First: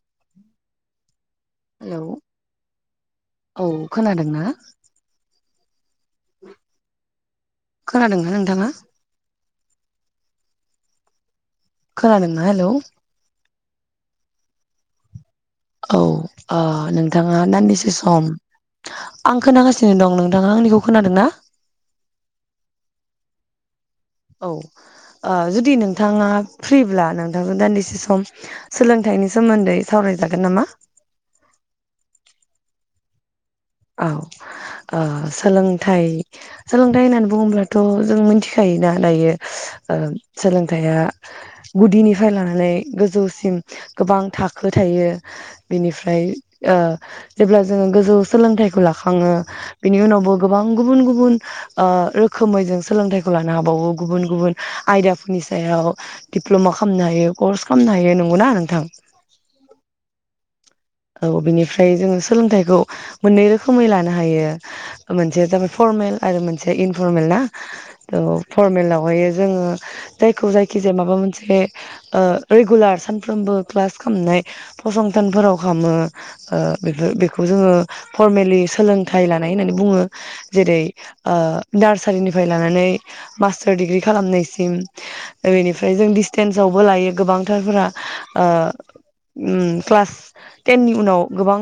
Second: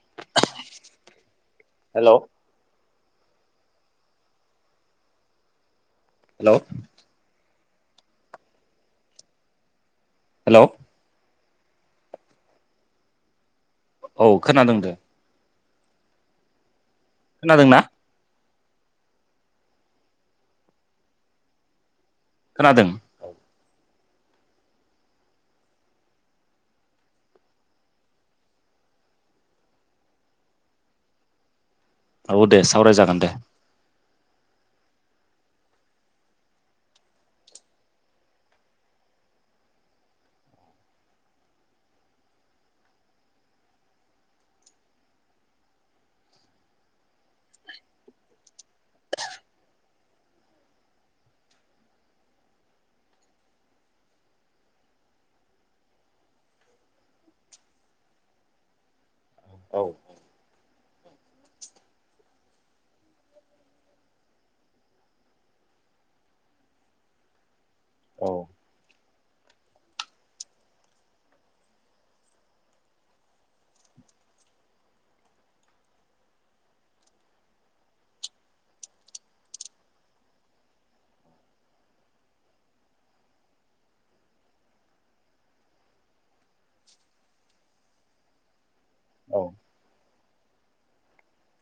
[inaudible] Hello औ खोनादोंना? Hello खोनादोंना नोंथाङा। हेलौ। खोनादों ना हेलौ। औ खोनादों दे। औ आ नों थाङा खोनादोंना दानदिसे सम आं खोनागासिनो दं नोंथाङा आंनिखौ खोनादों ना? खोनादों औ औ ओ जुदि नोंथाङा फ्रिब्ला नोंथांजों दान्दिसे सम सोलोंथाइनि सोमोन्दै सावराय जागोन नामा औ दे सावराय जागोन दे। औ ओ सोलोंथाइ-सोलोंथाइ होननानै बुङोब्लथ' जों मिथिखायोना दायो ओ सोलोंथाइया गुदिनिफ्राय लानानै गोजौसिम गोबां थाखो थायो बिनिफ्राय ओ जेब्ला जोङो गोजौ सोलोंथाइखौ लाखाङो बिनि उनावबो गोबां गुबुन-गुबुन ओ रोखोमै जों सोलोंथाइखौ लानो हाबावो गुबुन-गुबुन आयदाफोरनि सायाव दिप्ल'मा खामनो हायो कर्स खामनो हायो नंगौना नोंथां। औ औ बिनिफ्राय जोङो सोलोंथाइखौ मोननै रोखोमै लानो हायो मोनसेया जाबाय फरमेल आरो मोनसे इनफरमेल ना। थ औ फरमेलाव‌ हायो जोङो जायखौ जायखि जाया माबा मोनसे ओ रेगुलार सानफ्रोमबो क्लास खामनाय फसंथानफोराव खामो बेफोर बेखौ जोङो फरमेलि सोलोंथाइ लानाय होननानै बुङो जेरै नार्सारिनिफ्राय लानानै मास्टार दिडिग्रि खालामनायसिम बेनिफ्राय जों डिसटेन्स आवबो लायो गोबांथारफोरा ओ औ ओम क्लास टेननि उनाव गोबां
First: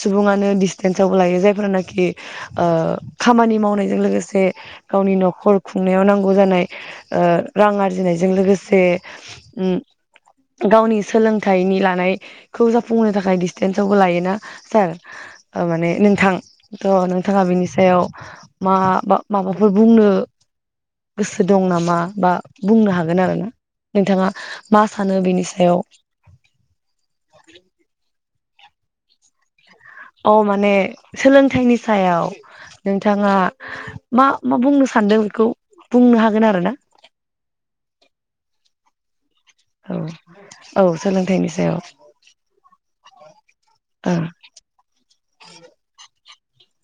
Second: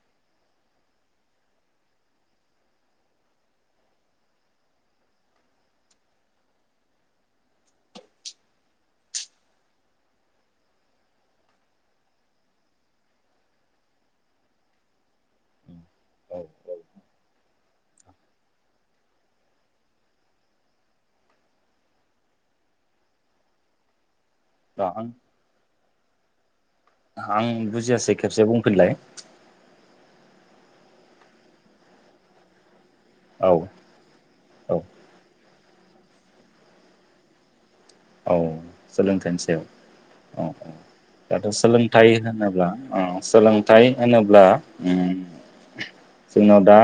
सुबुङानो दिस्टेन्सआवबो लायो जायफोरानाखि ओ खामानि मावनायजों लोगोसे गावनि न'खर खुंनायाव नांगौ जानाय ओ रां आरजिनायजों लोगोसे उ गावनि सोलोंथाइनि लानायखौ जा फुंनो थाखाय दिस्टेन्सआवबो लायोना सार माने नोंथां औ थ' नोंथाङा बिनि सायाव मा बा माबाफोर बुंनो गोसो दं नामा बा बुंनो हागोन आरो ना नोंथाङा मा औ आं सानो बिनि सायाव आं बुजियासै। खेबसे बुंफिनलाय। अ माने सोलोंथाइनि सायाव। नोंथाङा औ मा-मा औ बुंनो सानदों बेखौ। बुंनो हागोन आरो ना औ सोलोंथाइनि सा औ औ सोलोंथाइनि दाथ' सायाव सोलोंथाइ होनोब्ला औ सोलोंथाइ ओ होनोब्ला ओम जोंनाव दा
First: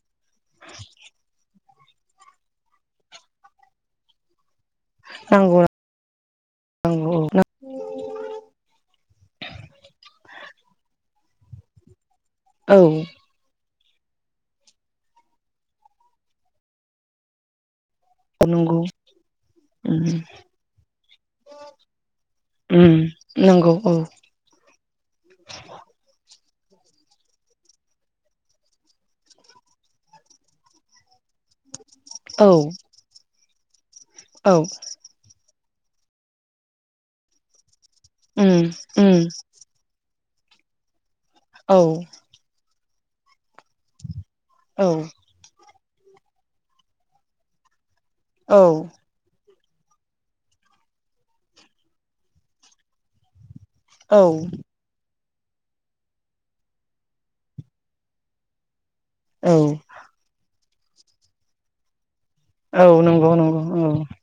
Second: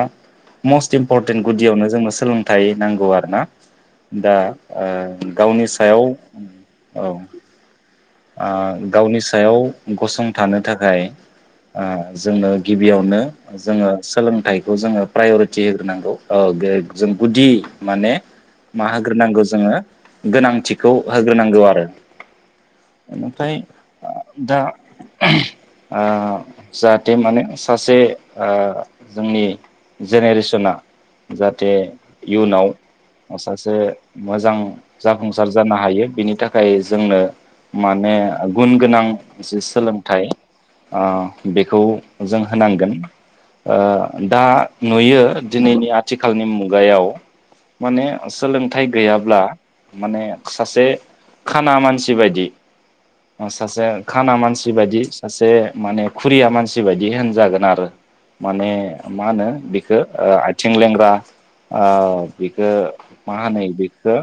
मस्ट इम्परटेन्ट गुदियावनो जोंनो सोलोंथाइ नांगौ आरोना दा ओ नांगौ गावनि सायाव औ नांगौ ओ गावनि सायाव गसंथानो थाखाय जोंनो औ गिबियावनो जोङो सोलोंथाइखौ जोङो प्राय'रिटि होग्रोनांगौ जों गुदि माने औ नंगौ मा होग्रोनांगौ जोङो उम गोनांथिखौ होग्रोनांगौ आरो उम ओमफ्राय नंगौ औ दा आ जाहाथे माने सासे ओ जोंनि जेनेरेसना जाहाथे औ इउनाव सासे मोजां औ जाफुंसार जानो हायो बिनि थाखाय जोंनो माने उम गुन गोनां उम जि सोलोंथाइ औ बेखौ औ जों होनांगोन ओ दा औ नुयो दिनैनि आथिखालनि मुगायाव माने औ सोलोंथाइ गैयाब्ला माने सासे खाना मानसि बायदि सासे औ खाना मानसि बायदि सासे माने खुरिया मानसि बायदि होनजागोन आरो माने मा होनो औ बिखौ ओ थिं लेंग्रा ओ बेखौ औ नंगौ मा नंगौ होनो औ बेखौ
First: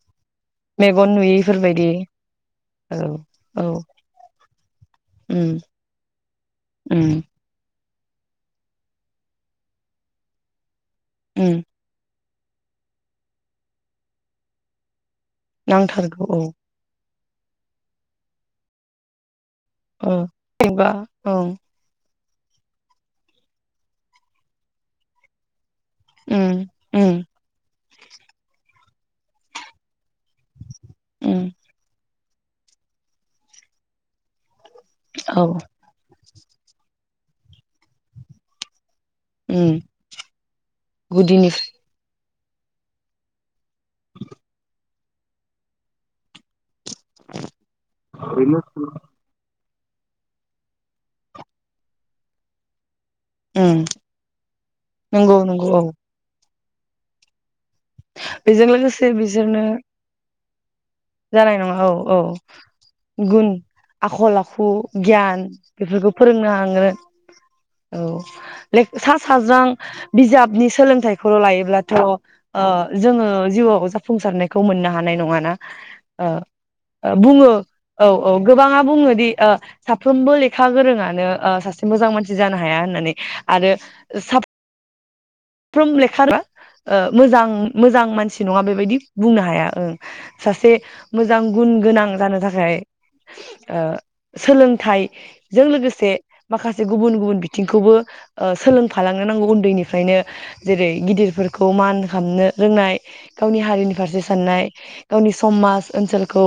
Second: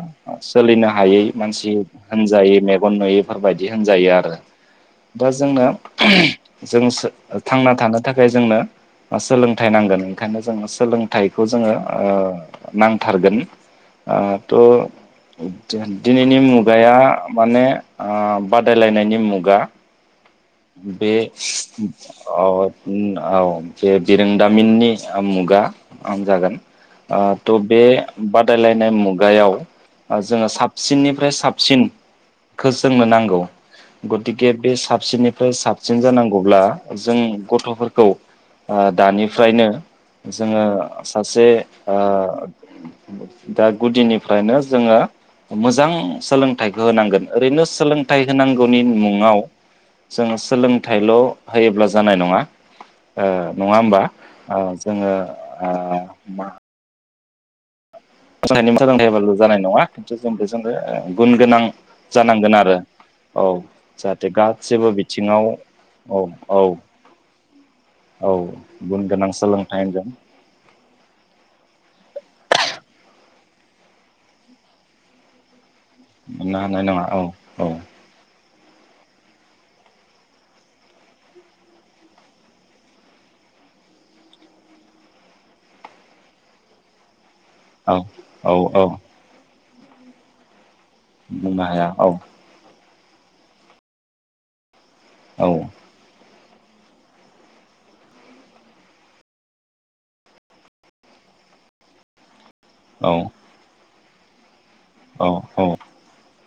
सोलिनो मेगन हायै मानसि नुयैफोरबायदि होनजायै मेगन औ नुयै औ बायदि होनायो आरो दा उम जोंनो जों उम थानो थाखाय जोंनो सोलोंथ नांगोन ओंखायनो जों सोलोंथाइखौ उम जोङो ओ नांथारगोन ओ थ' नांथारगौ दिनैनि औ मुगाया माने ओ बादायलायनायनि मुगा [unintelligible] बे औ औ-औ बे बिरोंदामिननि मुगा आं उम जागोन। उम ओ थ' बे बादायलायनाय बे मुगायाव जों साब सिननिफ्राय उम साबसिन खौ सोंनो नांगौ गथिके बे साबसिननि औ फ्राय साबसिन जानांगौ अब्ला जों गथ'फोरखौ आ दानिफ्रायनो उम जोङो सासे गुदिनि ओ दा गुदिनिफ्रायनो जोङो मोजां सोलों थाइखो होनांगोन ओरैनो सोलोंथाइ होनांगौनि मुङाव जों सोलोंथाइल' होयोब्ला जानाय नङा। ओ नङा उम होमबा ओ जोङो नंगौ नंगौ ओ औ मा [unintelligible] बेजों लोगोसे सोलोंथाइ होबाल' जानाय बिसोरनो नङा खिन्थु बे जानाय नङा औ-औ आरो औ गुन, जाहाथे आखल-आखु, गासैबो गियान बिथिङाव बेफोरखौ औ फोरोंनो औ हांनांगोन औ गुन सा गोनां साज्रां सोलोंथाइजों बिजाबनि सोलोंथाइखौल' लायोब्लाथ' ओ जोङो जिउआव जाफुंसारनायखौ मोननो हानाय नङाना। मोननो हानाय नङा ओ-ओ औ बुङो औ-औ गोबाङा बुङोदि ओ साफ्रोमबो लेखा गोरोंङानो ओ सासे मोजां मानसि जानो हाया होननानै आरो साब फ्रोम लेखा [unintelligible] ओ औ मोजां-मोजां मानसि औ नङा औ बेबायदि बुंनो हाया। ओ सासे मोजां बुंनो गुन हाया औ गोनां जानो थाखाय ओ सोलों थाइ औ जों लोगोसे माखासे गुबुन गुबुन बिथिंखौबो ओ सोलोंफालांनो नांगौ उन्दैनिफ्रायनो जेरै गिदिरफोरखौ मान खामनो रोंनाय औ गावनि हारिनि फारसे साननाय औ गावनि समाज ओनसोलखौ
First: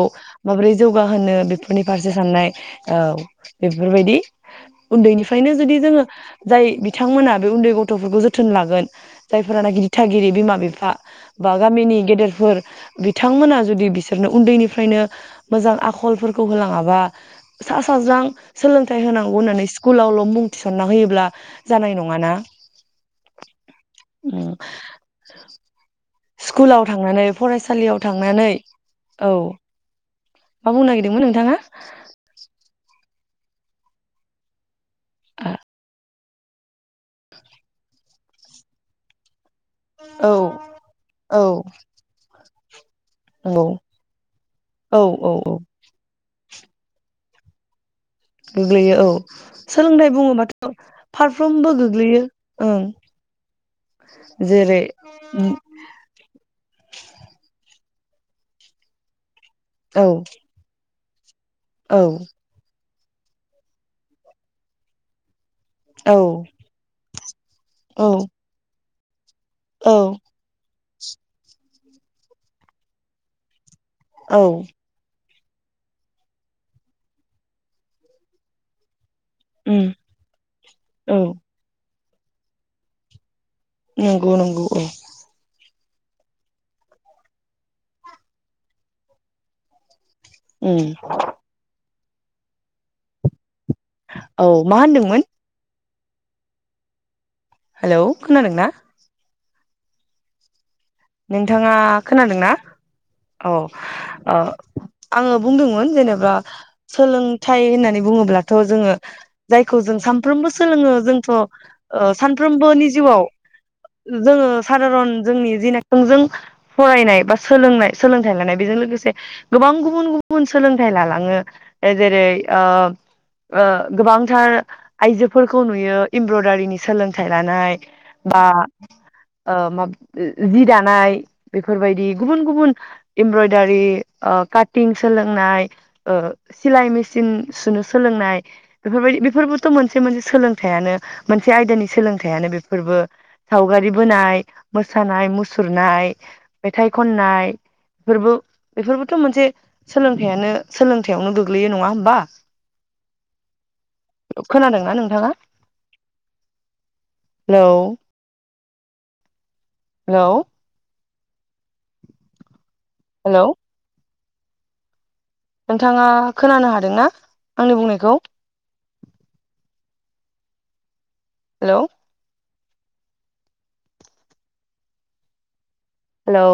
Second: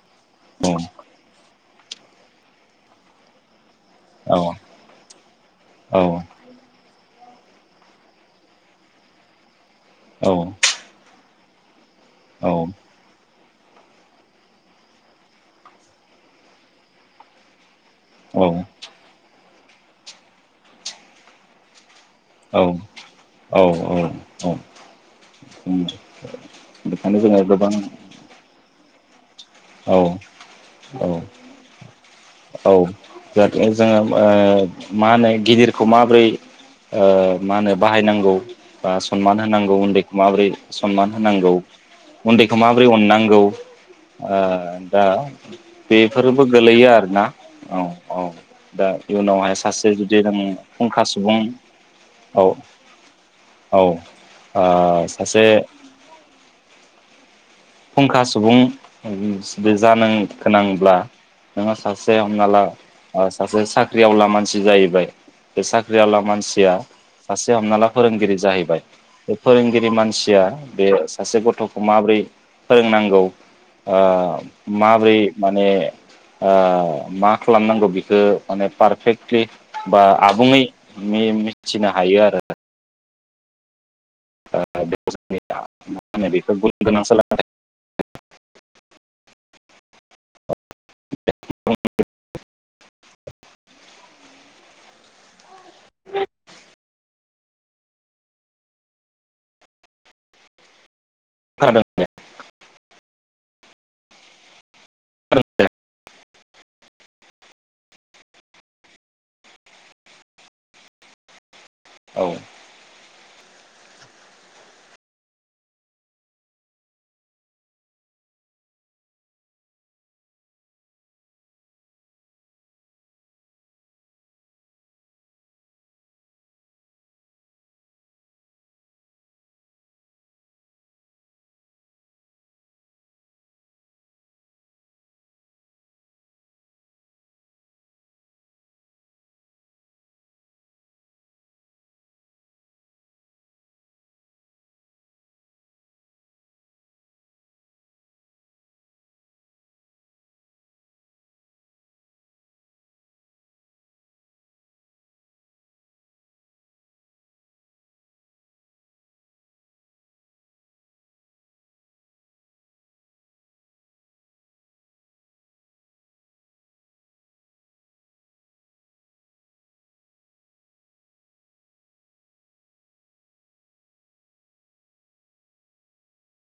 औ माबोरै जौगाहोनो बे नि फारसे साननाय औ। बेफोरबायदि उन्दैनिफ्रायनो जुदि जोङो जाय बि थांमोना बे उन्दै गथ'फोरखौ जोथोन थोन लागोन जायफोर गि दिथागिरि औ औ बिमा बिफा बागामिनि गेदेरफोर बिथांमोना जुदि बिसोरनो उन्दैनिफ्रायनो मोजां आखलफोरखौ होलाङाबा सा साज्रां सोलोंथाइ होनांगौ होननानै। स्कुलावल' मुं थिसनना होयोब्ला जानाय नङ माना औ औ औ स्कुलाव थांनानै फरायसालियाव थांनानै। औ औ मा बुंनो औ नागिरदोंमोन नोंथाङा । औ जाहाथे जोङो मा होनो गिदिरखौ माबोरै मा होनो बाहायनांगौ बा सनमान होन होनांगौ उन्दैखौ औ माबोरै सनमान औ होनांगौ। उन्दैखौ माब्रै अननांगौ। नंगौ ओ औ दा औ औ बे बेफोरजोंबो गोलैयो आरोना औ। औ दा गोग्लैयो औ इयुनावहाय सासे सोलोंथाइ जुदि नों बुङोबाथ' फुंखा सुबुं फारफ्रोमबो गोग्लैयो औ ओं औ ओ जेरै सासे फुंखा सुबुं औ जानोगोनांब्ला नोङो औ सासे हमना ला सासे साख्रिआवला मानसि जाहैबाय बे साख्रि औ आला मानसिया सासे हमना ला औ फोरोंगिरि जाहैबाय । बे फोरोंगिरि औ मानसिया बे सासे गथ' माब्रै फोरोंनांगौ। ओ औ माब्रै माने ओ मा खालामनांगौ बेखौ माने पारफेक्ट दे उम बा आबुङै औ मि-मिथिना हायो आरो। नोंगौ नोंगौ औ। माहोनो बेखौ गुनगोनां सोलोंथाइ उम। [unintelligible] औ मा होनदोंमोन? [unintelligible] हेलौ खोनादोंना? नोंथाङा खोनादों खोनादोंना? औ ओ आङो बुंदोंमोन जेनेबा सोलोंथाइ होननानै बुङोब्लाथ' जोङो जायखौ जों सानफ्रोमबो सोलोङो जोंथ' ओ औ सानफ्रोमबोनि जिउआव जोङो सधारन जोंनि जिनाखि थोजों फरायनाय बा सोलोंनाय सोलोंथाइ लानाय बेजों लोगोसे गोबां गुबुन गुबुन सोलोंथाइ लालाङो। जेरै ओ ओ गोबांथार आइजोफोरखौ नुयो इमब्रदारिनि सोलोंथाइ लानाय बा ओ माब जि दा नाय बेफोरबायदि गुबन गुबन एमब्रदारि ओ खाथिं सोलोंनाय ओ सिलाय मेसिन सुनो सोलोंनाय बेरबायदि बेफोरबोथ' मोनसे मोनसे सोलोंथायानो मोनसे आयदानि सोलोंथायानो बेफोरबो सावगारि बोनाय मोसानाय मुसु सुरनाय मेथाइ खननायफोरबो बेफोरबोथ' मोनसे सोलोंथयानो सोलोंथायाइयावनो गोग्लैयो नङा होमबा? खोनादोंना नोंथाङा? हेलौ। हेलौ। हेलौ। नोंथाङा खोनानो हादोंना आंनि बुंनायखौ? हेलौ। हेलौ।